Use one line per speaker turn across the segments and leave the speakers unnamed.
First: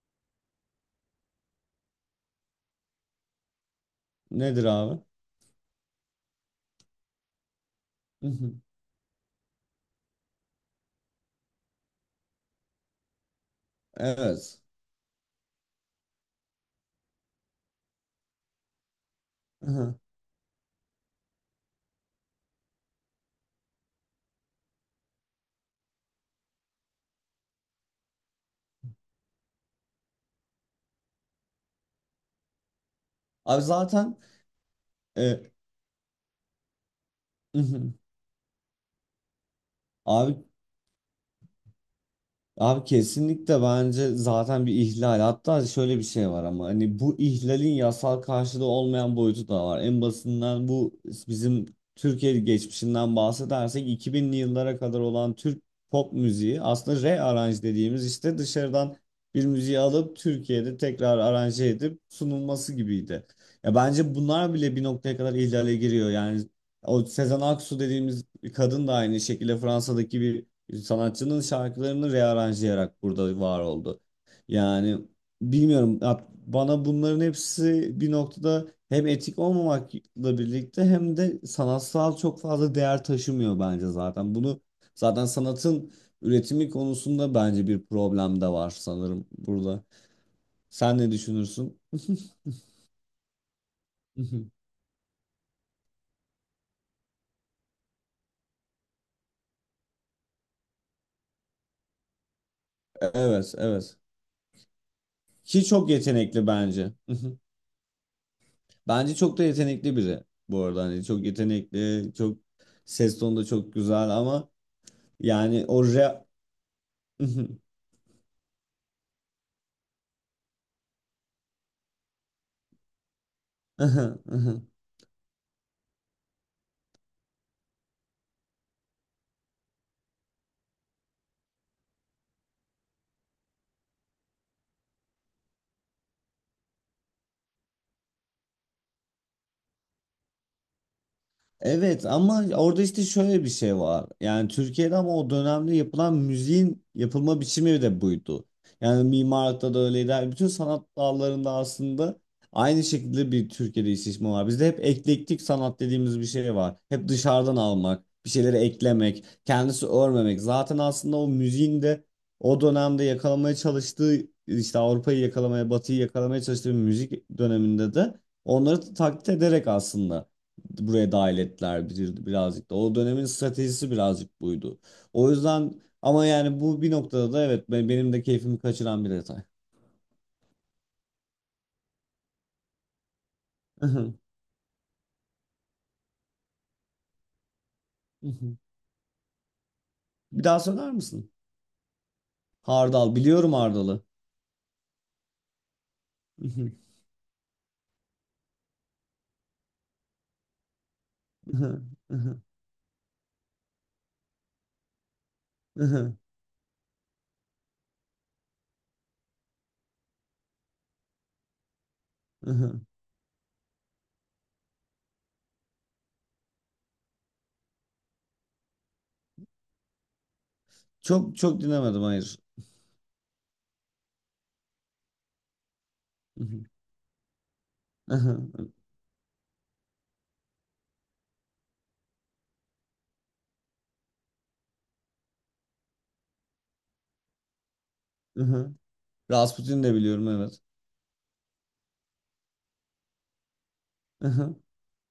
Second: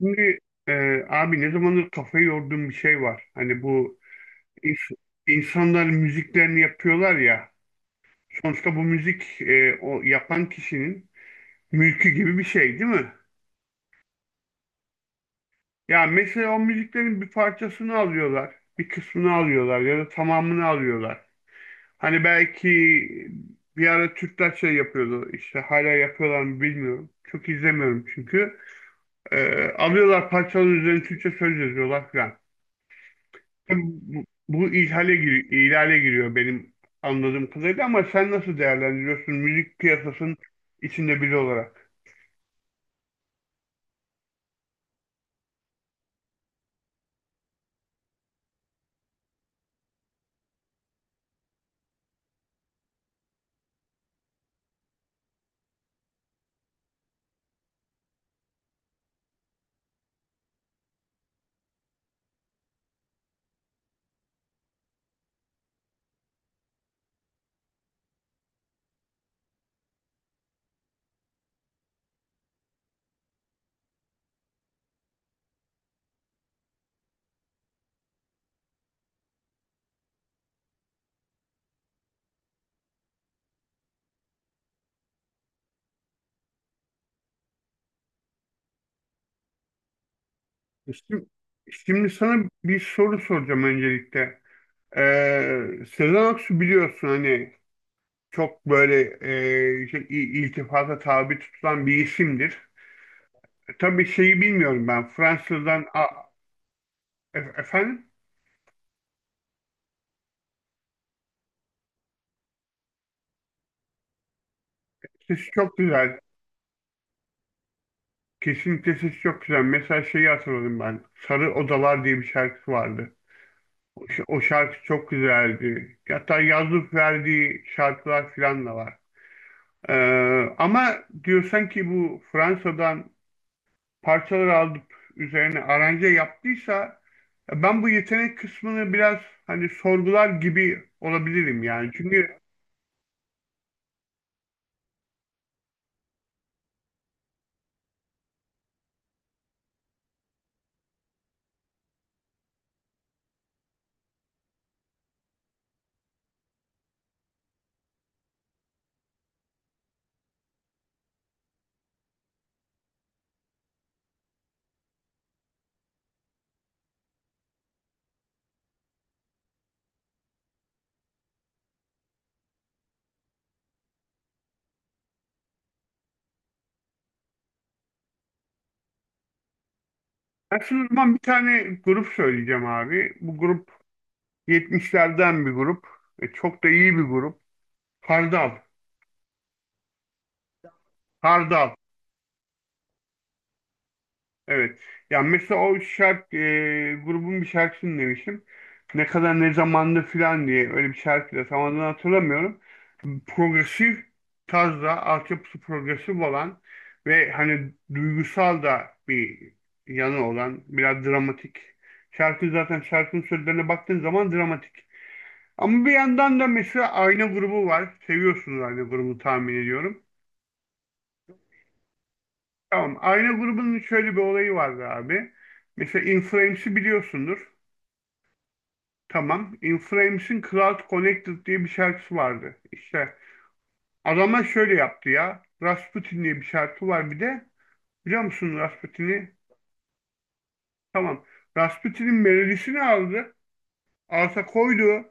Şimdi e, abi ne zamandır kafayı yorduğum bir şey var. Hani bu
Nedir
ins-
abi?
insanlar müziklerini yapıyorlar ya.
Mhm.
Sonuçta bu müzik o yapan kişinin mülkü gibi bir şey değil mi?
Evet.
Ya mesela o müziklerin bir parçasını alıyorlar. Bir kısmını alıyorlar ya
Mhm.
da tamamını alıyorlar. Hani belki bir ara Türkler şey yapıyordu. İşte hala yapıyorlar mı bilmiyorum. Çok izlemiyorum çünkü. Alıyorlar parçaların üzerine Türkçe söz yazıyorlar falan.
Abi zaten
Bu
e,
ihlale giriyor benim anladığım kadarıyla,
mhm.
ama sen nasıl değerlendiriyorsun müzik piyasasının
Abi,
içinde biri olarak?
abi kesinlikle bence zaten bir ihlal. Hatta şöyle bir şey var ama hani bu ihlalin yasal karşılığı olmayan boyutu da var. En basından bu bizim Türkiye geçmişinden bahsedersek 2000'li yıllara kadar olan Türk pop müziği aslında rearrange dediğimiz işte dışarıdan bir müziği alıp Türkiye'de tekrar aranje edip sunulması gibiydi. Ya bence bunlar bile bir noktaya kadar ihlale giriyor. Yani o Sezen Aksu dediğimiz kadın da aynı şekilde Fransa'daki bir sanatçının şarkılarını rearanjlayarak burada var oldu. Yani bilmiyorum ya bana bunların hepsi bir noktada hem etik olmamakla birlikte hem de sanatsal çok fazla değer taşımıyor bence zaten. Bunu zaten sanatın üretimi konusunda bence bir problem de var sanırım burada. Sen ne
Şimdi,
düşünürsün?
şimdi, sana bir soru soracağım öncelikle. Sezen Aksu biliyorsun, hani çok böyle iltifata tabi tutulan bir isimdir.
Evet, evet.
Tabii şeyi bilmiyorum ben
Ki
Fransızdan
çok yetenekli bence.
efendim,
Bence çok da yetenekli biri bu arada. Hani çok yetenekli, çok ses tonu da çok güzel ama
sesi
yani
çok
o
güzel.
rap
Kesinlikle sesi çok güzel. Mesela şeyi hatırladım ben. Sarı Odalar diye bir şarkısı vardı. O şarkı çok güzeldi. Hatta yazıp verdiği şarkılar falan da var. Ee, ama diyorsan ki bu Fransa'dan parçalar alıp üzerine aranje yaptıysa, ben bu yetenek kısmını biraz hani sorgular gibi olabilirim yani.
evet
Çünkü
ama orada işte şöyle bir şey var. Yani Türkiye'de ama o dönemde yapılan müziğin yapılma biçimi de buydu. Yani mimarlıkta da öyleydi. Yani bütün sanat dallarında aslında aynı şekilde bir Türkiye'de istismar var. Bizde hep eklektik sanat dediğimiz bir şey var. Hep dışarıdan almak, bir şeyleri eklemek, kendisi örmemek. Zaten aslında o müziğin de o dönemde yakalamaya çalıştığı işte Avrupa'yı yakalamaya, Batı'yı yakalamaya çalıştığı bir müzik döneminde de onları taklit ederek aslında buraya dahil ettiler bir, birazcık da. O dönemin stratejisi birazcık buydu. O yüzden ama yani bu bir noktada da evet benim de keyfimi kaçıran bir detay.
aslında o zaman bir tane grup söyleyeceğim abi. Bu grup 70'lerden bir grup. E, çok da iyi bir grup. Hardal.
Bir daha söyler misin?
Hardal.
Hardal biliyorum, Hardal'ı.
Evet. Ya mesela o şarkı grubun bir şarkısını demiştim. Ne kadar ne zamanda filan diye, öyle bir şarkı da tam adını hatırlamıyorum. Progresif tarzda, altyapısı progresif olan ve hani duygusal da bir yanı olan, biraz dramatik. Şarkı zaten, şarkının sözlerine baktığın zaman dramatik. Ama bir yandan da mesela Ayna grubu var. Seviyorsunuz Ayna grubunu tahmin ediyorum.
Çok çok dinlemedim, hayır.
Tamam. Ayna grubunun şöyle bir olayı vardı abi. Mesela Inflames'i biliyorsundur. Tamam. In Flames'in Cloud Connected diye bir şarkısı vardı. İşte adamlar şöyle yaptı ya. Rasputin diye bir şarkı var bir de. Biliyor musun Rasputin'i?
Rasputin de biliyorum, evet.
Tamam. Rasputin'in melodisini aldı. Alta koydu.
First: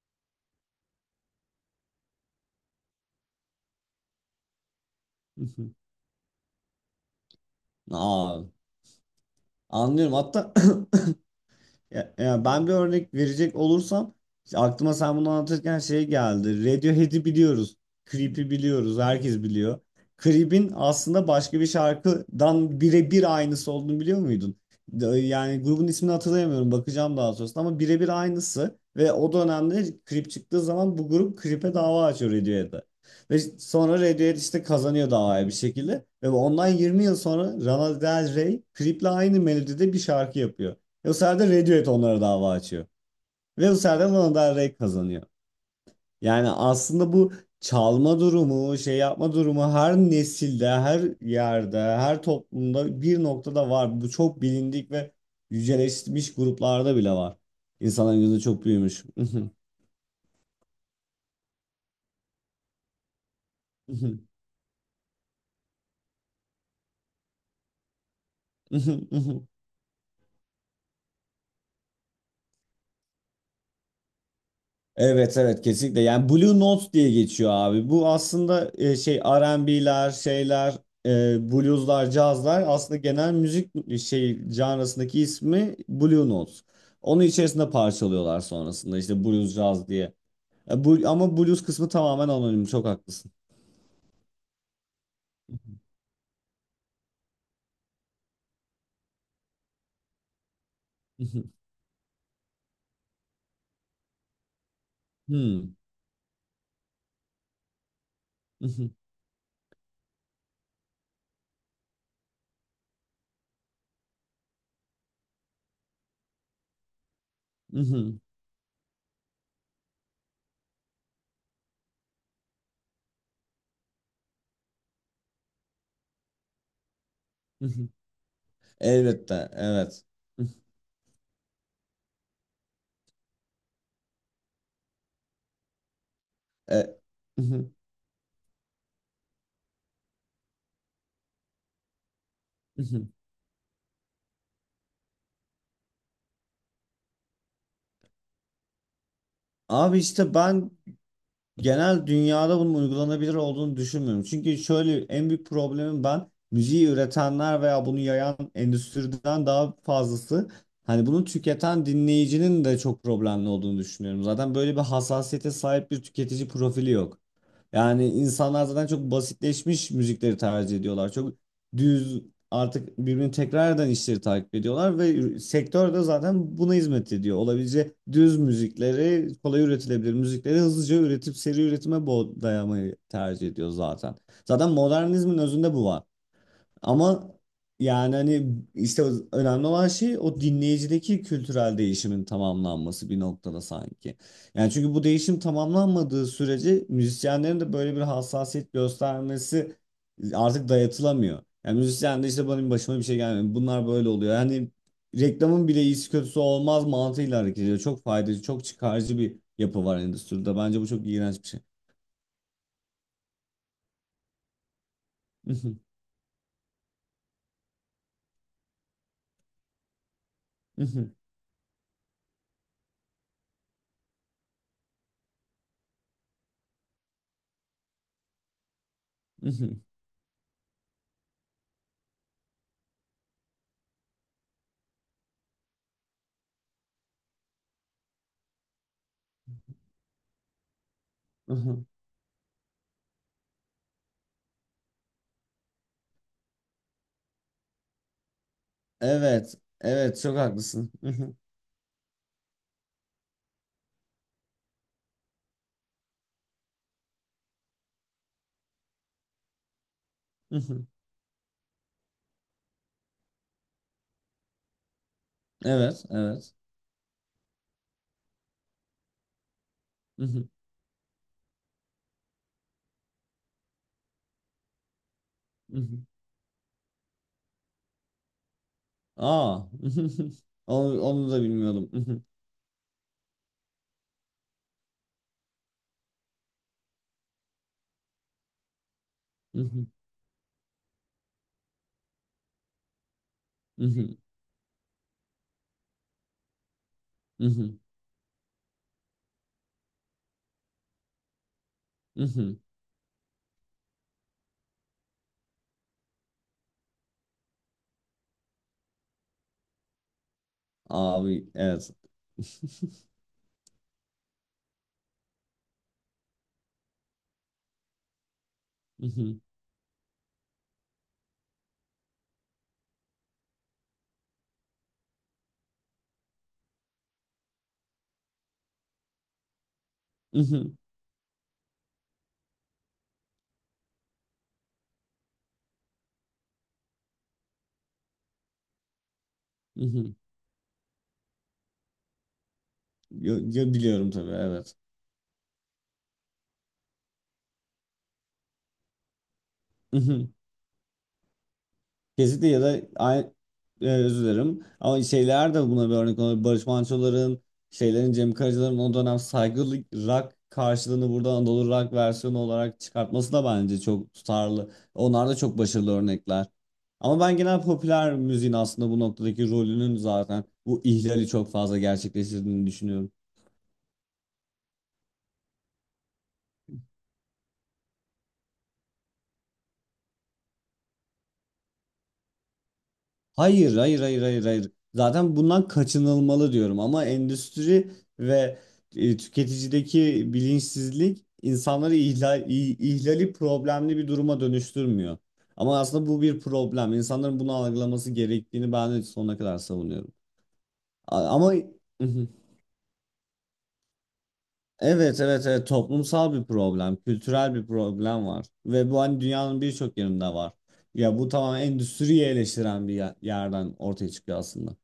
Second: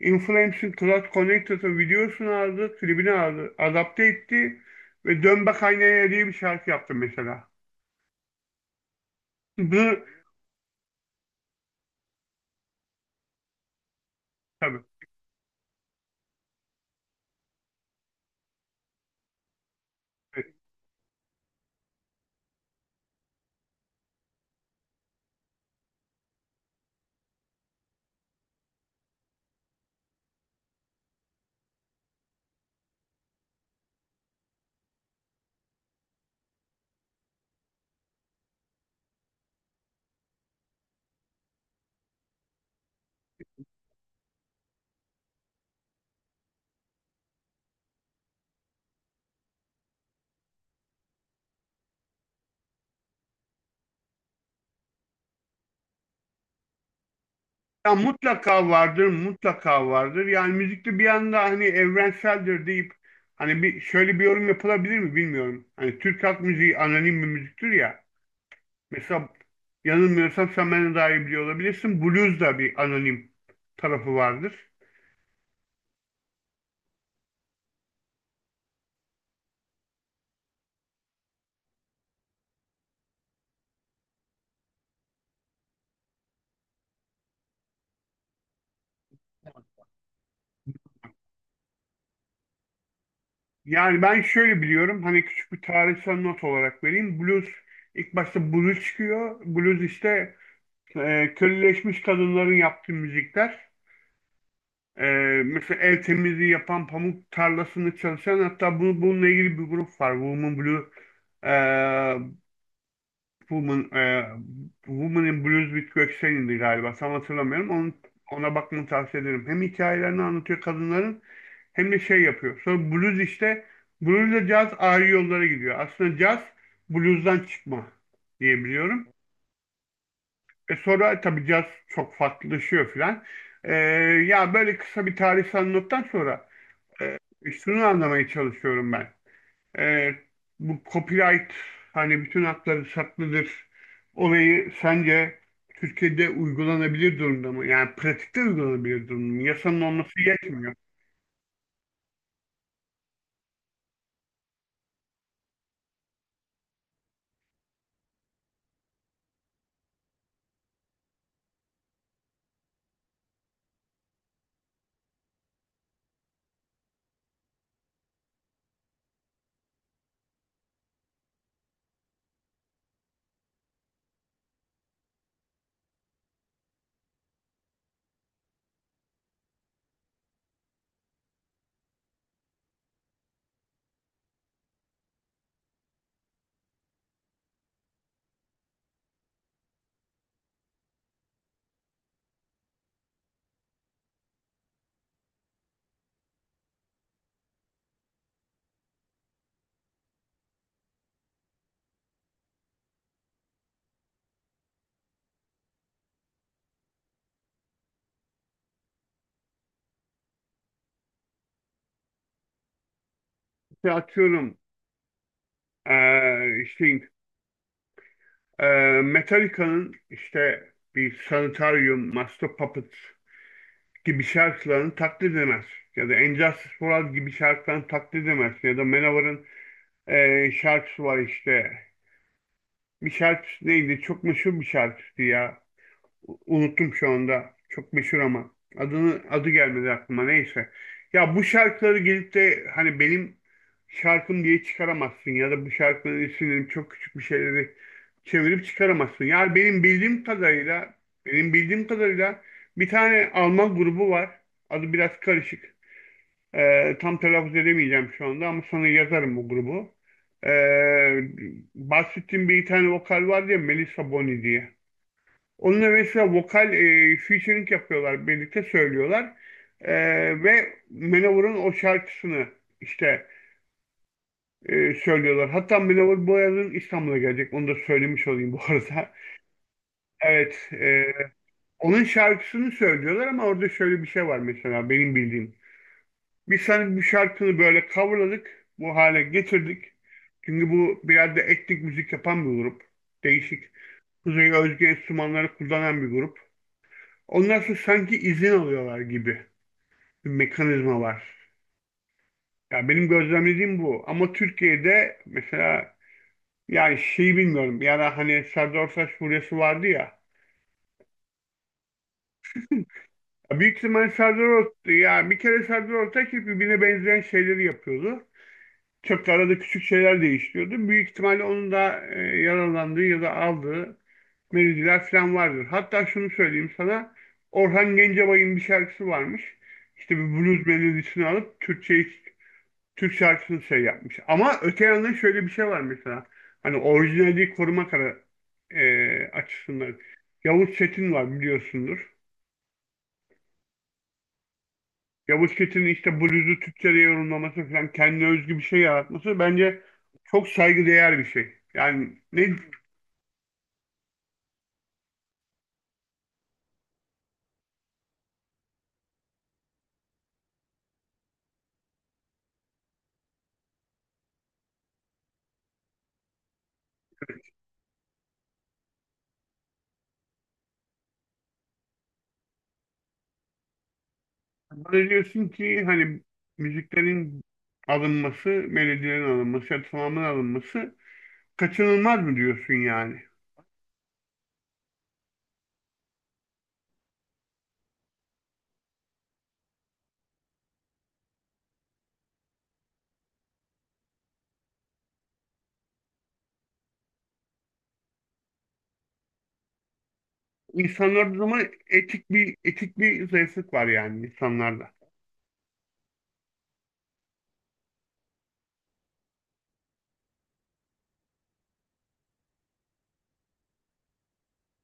In Flames'in Cloud Connected'ın videosunu aldı. Klibini aldı. Adapte etti. Ve Dön Bak Aynaya diye bir şarkı yaptı mesela.
Aa,
Bu
anlıyorum hatta ya, ya ben bir örnek verecek olursam işte
tabii.
aklıma sen bunu anlatırken şey geldi. Radiohead'i biliyoruz. Creep'i biliyoruz. Herkes biliyor. Creep'in aslında başka bir şarkıdan birebir aynısı olduğunu biliyor muydun? Yani grubun ismini hatırlayamıyorum. Bakacağım daha sonrasında ama birebir aynısı. Ve o dönemde Creep çıktığı zaman bu grup Creep'e dava açıyor Radiohead'e. Ve sonra Radiohead işte kazanıyor davayı bir şekilde. Ve ondan 20 yıl sonra Lana Del Rey Creep'le aynı melodide bir şarkı yapıyor. Bu sefer de Radiohead onlara dava açıyor. Ve bu sefer de Lana Del Rey kazanıyor. Yani aslında bu çalma durumu, şey yapma durumu her nesilde, her yerde, her toplumda bir noktada var. Bu çok bilindik ve yüceleşmiş gruplarda bile var.
Ya
İnsanların gözü çok
mutlaka
büyümüş.
vardır, mutlaka vardır. Yani müzikte bir anda hani evrenseldir deyip hani bir şöyle bir yorum yapılabilir mi bilmiyorum. Hani Türk halk müziği anonim bir müziktir ya. Mesela yanılmıyorsam sen benden daha iyi biliyor olabilirsin. Blues da bir anonim tarafı vardır.
Evet, evet, kesinlikle. Yani Blue Note diye geçiyor abi. Bu aslında şey R&B'ler, şeyler, blueslar, cazlar aslında genel müzik şey janrasındaki ismi Blue Note. Onun içerisinde parçalıyorlar sonrasında işte blues, caz diye. Bu, ama blues kısmı tamamen anonim. Çok haklısın.
Yani ben şöyle biliyorum. Hani küçük bir tarihsel not olarak vereyim. Blues, ilk başta blues çıkıyor. Blues işte köleleşmiş kadınların yaptığı müzikler. Ee,
Hmm.
mesela el temizliği yapan, pamuk tarlasını çalışan, hatta bu, bununla ilgili bir grup var. Ee, Woman, ee, Woman in Blues with Göksel'indi galiba. Tam hatırlamıyorum. Onun, ona bakmanı tavsiye ederim. Hem hikayelerini anlatıyor kadınların hem de şey yapıyor. Sonra blues işte, bluesla caz ayrı yollara gidiyor. Aslında caz bluesdan çıkma diyebiliyorum.
Elbette, evet.
E sonra tabii caz çok farklılaşıyor filan. Ee, ya böyle kısa bir tarihsel nottan sonra,
E,
e, şunu anlamaya çalışıyorum ben. E, bu copyright, hani bütün hakları saklıdır olayı, sence Türkiye'de uygulanabilir durumda mı? Yani pratikte uygulanabilir durumda mı? Yasanın
Abi
olması
işte ben
yetmiyor.
genel dünyada bunun uygulanabilir olduğunu düşünmüyorum. Çünkü şöyle en büyük problemim, ben müziği üretenler veya bunu yayan endüstriden daha fazlası hani bunu tüketen dinleyicinin de çok problemli olduğunu düşünüyorum. Zaten böyle bir hassasiyete sahip bir tüketici profili yok. Yani insanlar zaten çok basitleşmiş müzikleri tercih ediyorlar. Çok düz, artık birbirini tekrar eden işleri takip ediyorlar ve sektör de zaten buna hizmet ediyor. Olabileceği düz müzikleri, kolay üretilebilir müzikleri hızlıca üretip seri üretime dayamayı tercih ediyor zaten. Zaten modernizmin özünde bu var. Ama yani hani işte önemli olan şey o dinleyicideki kültürel değişimin tamamlanması bir noktada sanki. Yani çünkü bu değişim tamamlanmadığı sürece müzisyenlerin de böyle bir hassasiyet göstermesi artık dayatılamıyor. Yani müzisyen de işte benim başıma bir şey gelmiyor. Bunlar böyle oluyor. Yani reklamın bile iyisi kötüsü olmaz mantığıyla hareket ediyor. Çok faydacı, çok çıkarcı bir yapı var endüstride. Bence bu çok iğrenç bir şey.
İşte atıyorum, e, işte e, Metallica'nın işte bir Sanitarium, Master Puppet gibi şarkılarını taklit edemez. Ya da Injustice for All gibi şarkılarını taklit edemez. Ya da Manowar'ın şarkısı var işte. Bir şarkısı değildi. Çok meşhur bir şarkısı ya. Unuttum şu anda. Çok meşhur ama. Adını, adı gelmedi aklıma. Neyse. Ya bu şarkıları gelip de hani benim şarkım diye çıkaramazsın, ya da bu şarkının isimlerini çok küçük bir şeyleri çevirip çıkaramazsın. Yani
Evet,
benim
evet,
bildiğim
çok haklısın.
kadarıyla benim bildiğim kadarıyla bir tane Alman grubu var. Adı biraz karışık. Tam telaffuz edemeyeceğim şu anda, ama sana yazarım bu grubu.
Hı hı.
Ee, bahsettiğim bir tane vokal var ya, Melissa Boni diye. Onunla
Evet,
mesela
evet.
vokal featuring yapıyorlar, birlikte söylüyorlar.
Hı hı,
Ve Manowar'ın o şarkısını işte söylüyorlar.
hı
Hatta
hı.
Manowar bu yazın İstanbul'a gelecek. Onu da söylemiş olayım bu arada.
Aa.
Evet,
Onu, onu da bilmiyordum. Hı
onun
hı,
şarkısını söylüyorlar, ama orada şöyle bir şey var mesela benim bildiğim. Biz senin bir şarkını böyle coverladık. Bu hale
hı
getirdik.
hı,
Çünkü bu biraz da etnik müzik yapan bir grup. Değişik. Kuzey özgü enstrümanları kullanan bir grup.
hı
Onlar
hı,
sanki izin alıyorlar gibi bir mekanizma var.
hı hı.
Ya benim gözlemlediğim bu. Ama Türkiye'de mesela, yani şeyi bilmiyorum. Ya da hani Serdar Ortaç furyası vardı ya.
Abi, evet.
Ya büyük ihtimal Serdar Ortaç, ya bir kere Serdar Ortaç hep birbirine benzeyen şeyleri yapıyordu.
Hı
Çok da
hı,
arada küçük şeyler değiştiriyordu. Büyük ihtimalle onun da yaralandığı ya da aldığı melodiler falan vardır. Hatta şunu söyleyeyim sana. Orhan Gencebay'ın bir şarkısı varmış. İşte bir
hı hı,
blues melodisini alıp Türkçe Türk şarkısını şey yapmış. Ama öte yandan şöyle bir şey var mesela. Hani orijinali koruma kara,
hı
açısından.
hı.
Yavuz Çetin var, biliyorsundur.
Biliyorum tabii, evet.
Yavuz Çetin'in işte bluzu Türkçe'de yorumlaması falan, kendine özgü bir şey yaratması bence çok saygıdeğer bir şey. Yani
Kesinlikle
ne
ya da aynı, özür dilerim. Ama şeyler de buna bir örnek olabilir. Barış Manço'ların, şeylerin, Cem Karaca'ların o dönem saygılı rock karşılığını burada Anadolu rock versiyonu olarak çıkartması da bence çok tutarlı. Onlar da çok başarılı örnekler. Ama ben genel popüler müziğin aslında bu noktadaki rolünün zaten bu ihlali çok fazla gerçekleştirdiğini düşünüyorum.
böyle diyorsun ki, hani müziklerin alınması, melodilerin alınması, ya da tamamen alınması kaçınılmaz mı diyorsun yani?
Hayır, hayır, hayır, hayır, hayır. Zaten bundan kaçınılmalı diyorum ama endüstri ve tüketicideki bilinçsizlik insanları ihlali problemli bir duruma dönüştürmüyor. Ama aslında bu bir problem. İnsanların bunu algılaması gerektiğini ben de sonuna kadar savunuyorum.
İnsanlarda o
Ama
zaman etik bir zayıflık var yani insanlarda.
evet, evet, evet, toplumsal bir problem, kültürel bir problem var ve bu hani dünyanın birçok yerinde var. Ya bu tamamen endüstriyi eleştiren bir yerden ortaya çıkıyor aslında.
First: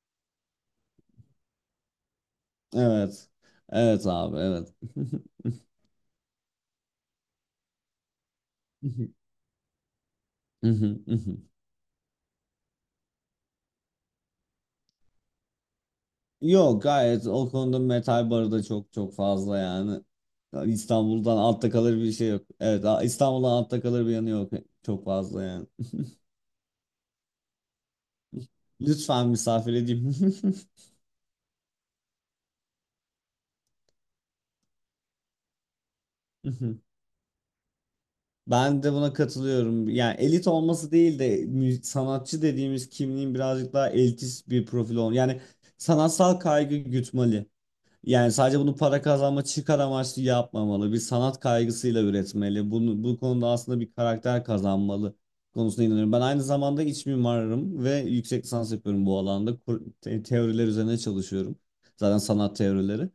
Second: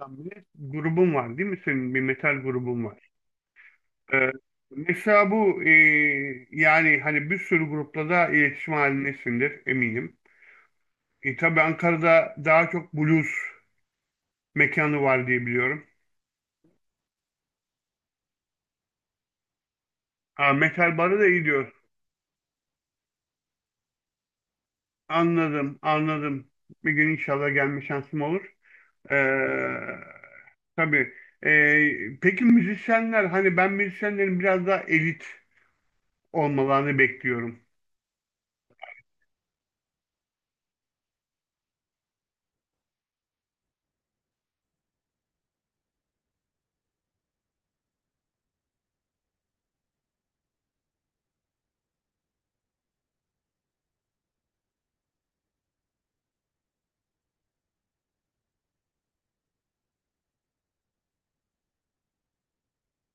Yani bir de grubun var değil mi? Senin bir metal grubun var.
Evet. Evet
Ee,
abi, evet.
Mesela bu yani hani bir sürü grupla da iletişim halindesindir eminim. Tabii Ankara'da daha çok blues mekanı var diye biliyorum.
Yok, gayet o konuda metal barı da çok çok fazla yani.
Ha, metal barı da
İstanbul'dan
iyi
altta
diyor.
kalır bir şey yok. Evet, İstanbul'dan altta kalır bir yanı yok. Çok fazla yani.
Anladım, anladım. Bir gün inşallah gelme şansım olur. Ee,
Lütfen misafir edeyim.
tabii. Peki müzisyenler, hani ben müzisyenlerin biraz daha elit olmalarını bekliyorum.
Ben de buna katılıyorum. Yani elit olması değil de sanatçı dediğimiz kimliğin birazcık daha elitist bir profil olması. Yani sanatsal kaygı gütmeli. Yani sadece bunu para kazanma çıkar amaçlı yapmamalı. Bir sanat kaygısıyla üretmeli. Bunu, bu konuda aslında bir karakter kazanmalı konusuna inanıyorum. Ben aynı zamanda iç mimarım ve yüksek lisans yapıyorum bu alanda. Teoriler üzerine çalışıyorum. Zaten sanat teorileri.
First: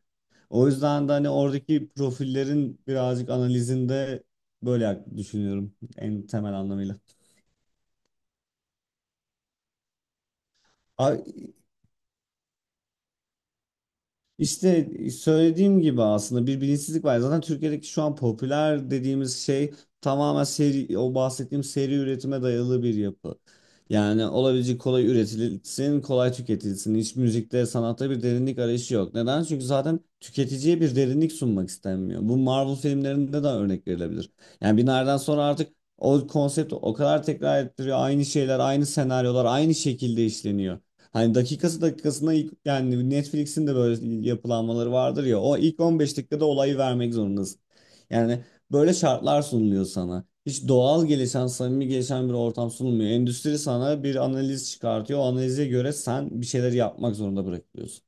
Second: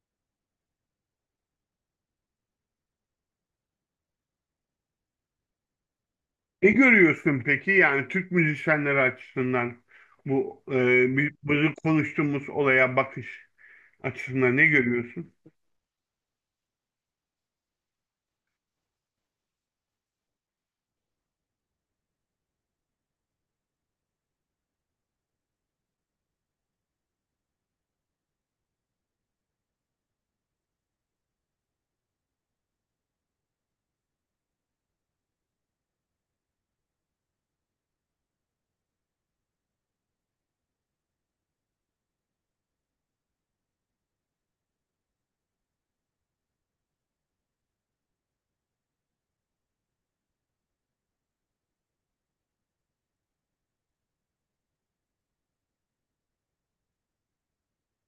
O yüzden de hani oradaki profillerin birazcık analizinde böyle düşünüyorum en temel
Ne
anlamıyla.
görüyorsun peki, yani Türk müzisyenleri açısından bu
Abi,
bizim konuştuğumuz olaya bakış açısından ne
İşte
görüyorsun?
söylediğim gibi aslında bir bilinçsizlik var. Zaten Türkiye'deki şu an popüler dediğimiz şey tamamen seri, o bahsettiğim seri üretime dayalı bir yapı. Yani olabilecek kolay üretilsin, kolay tüketilsin. Hiç müzikte, sanatta bir derinlik arayışı yok. Neden? Çünkü zaten tüketiciye bir derinlik sunmak istenmiyor. Bu Marvel filmlerinde de örnek verilebilir. Yani bir nereden sonra artık o konsept o kadar tekrar ettiriyor. Aynı şeyler, aynı senaryolar, aynı şekilde işleniyor. Hani dakikası dakikasına ilk, yani Netflix'in de böyle yapılanmaları vardır ya, o ilk 15 dakikada olayı vermek zorundasın. Yani böyle şartlar sunuluyor sana. Hiç doğal gelişen, samimi gelişen bir ortam sunulmuyor. Endüstri sana bir analiz çıkartıyor. O analize göre sen bir şeyler yapmak zorunda bırakılıyorsun.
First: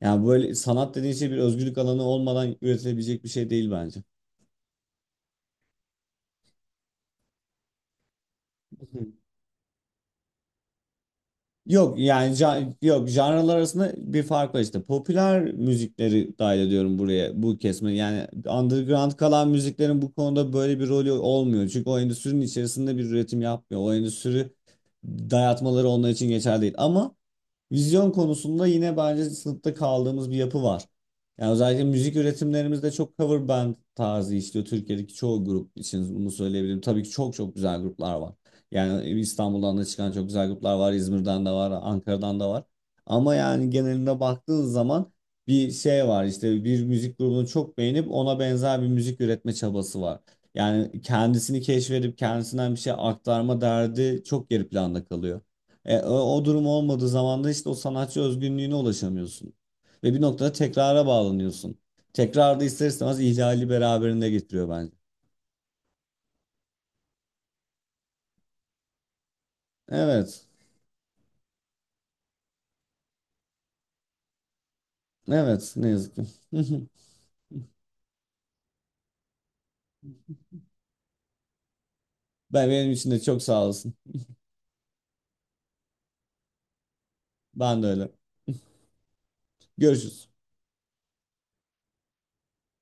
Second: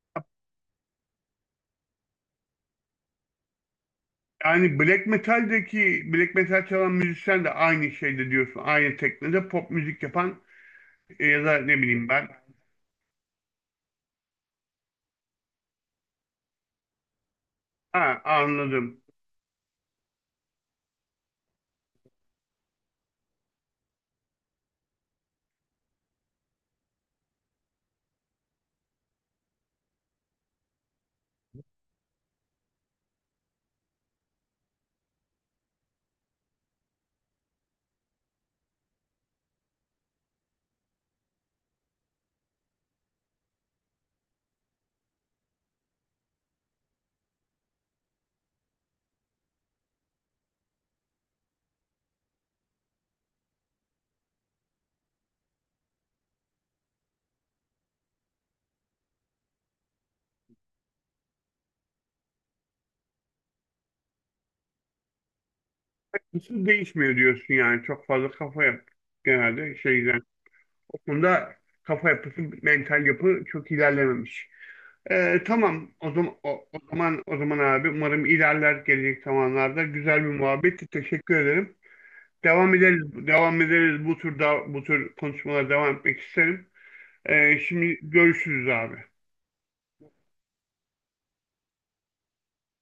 Yani böyle sanat dediğin şey bir özgürlük alanı olmadan üretilebilecek bir şey değil bence.
Yani black metal'deki, black metal çalan müzisyen de aynı şeyde diyorsun. Aynı teknede pop müzik yapan ya da ne
Yok
bileyim ben.
yani yok, janralar arasında bir fark var işte. Popüler müzikleri dahil ediyorum buraya, bu kesme.
Ha,
Yani
anladım.
underground kalan müziklerin bu konuda böyle bir rolü olmuyor. Çünkü o endüstrinin içerisinde bir üretim yapmıyor. O endüstri dayatmaları onlar için geçerli değil. Ama vizyon konusunda yine bence sınıfta kaldığımız bir yapı var. Yani özellikle müzik üretimlerimizde çok cover band tarzı işliyor. Türkiye'deki çoğu grup için bunu söyleyebilirim. Tabii ki çok çok güzel gruplar var. Yani İstanbul'dan da çıkan çok güzel gruplar var. İzmir'den de var, Ankara'dan da var. Ama yani geneline baktığın zaman bir şey var. İşte bir müzik grubunu çok beğenip ona benzer bir müzik üretme çabası var. Yani kendisini keşfedip kendisinden bir şey aktarma derdi çok geri planda kalıyor. O durum olmadığı zaman da işte o sanatçı özgünlüğüne ulaşamıyorsun. Ve bir noktada tekrara bağlanıyorsun. Tekrar da ister istemez ihlali beraberinde getiriyor bence.
Hiçbir değişmiyor diyorsun yani. Çok fazla kafa yap. Genelde şeyden.
Evet.
O konuda kafa yapısı, mental yapı çok ilerlememiş.
Evet, ne
Tamam. O
yazık ki.
zaman o, o zaman o zaman abi, umarım ilerler gelecek zamanlarda. Güzel bir muhabbetti. Teşekkür ederim.
Ben,
Devam
benim
ederiz.
için de çok
Devam
sağ olasın.
ederiz. Bu tür konuşmalara devam etmek isterim.
Ben de
Şimdi
öyle.
görüşürüz abi.
Görüşürüz.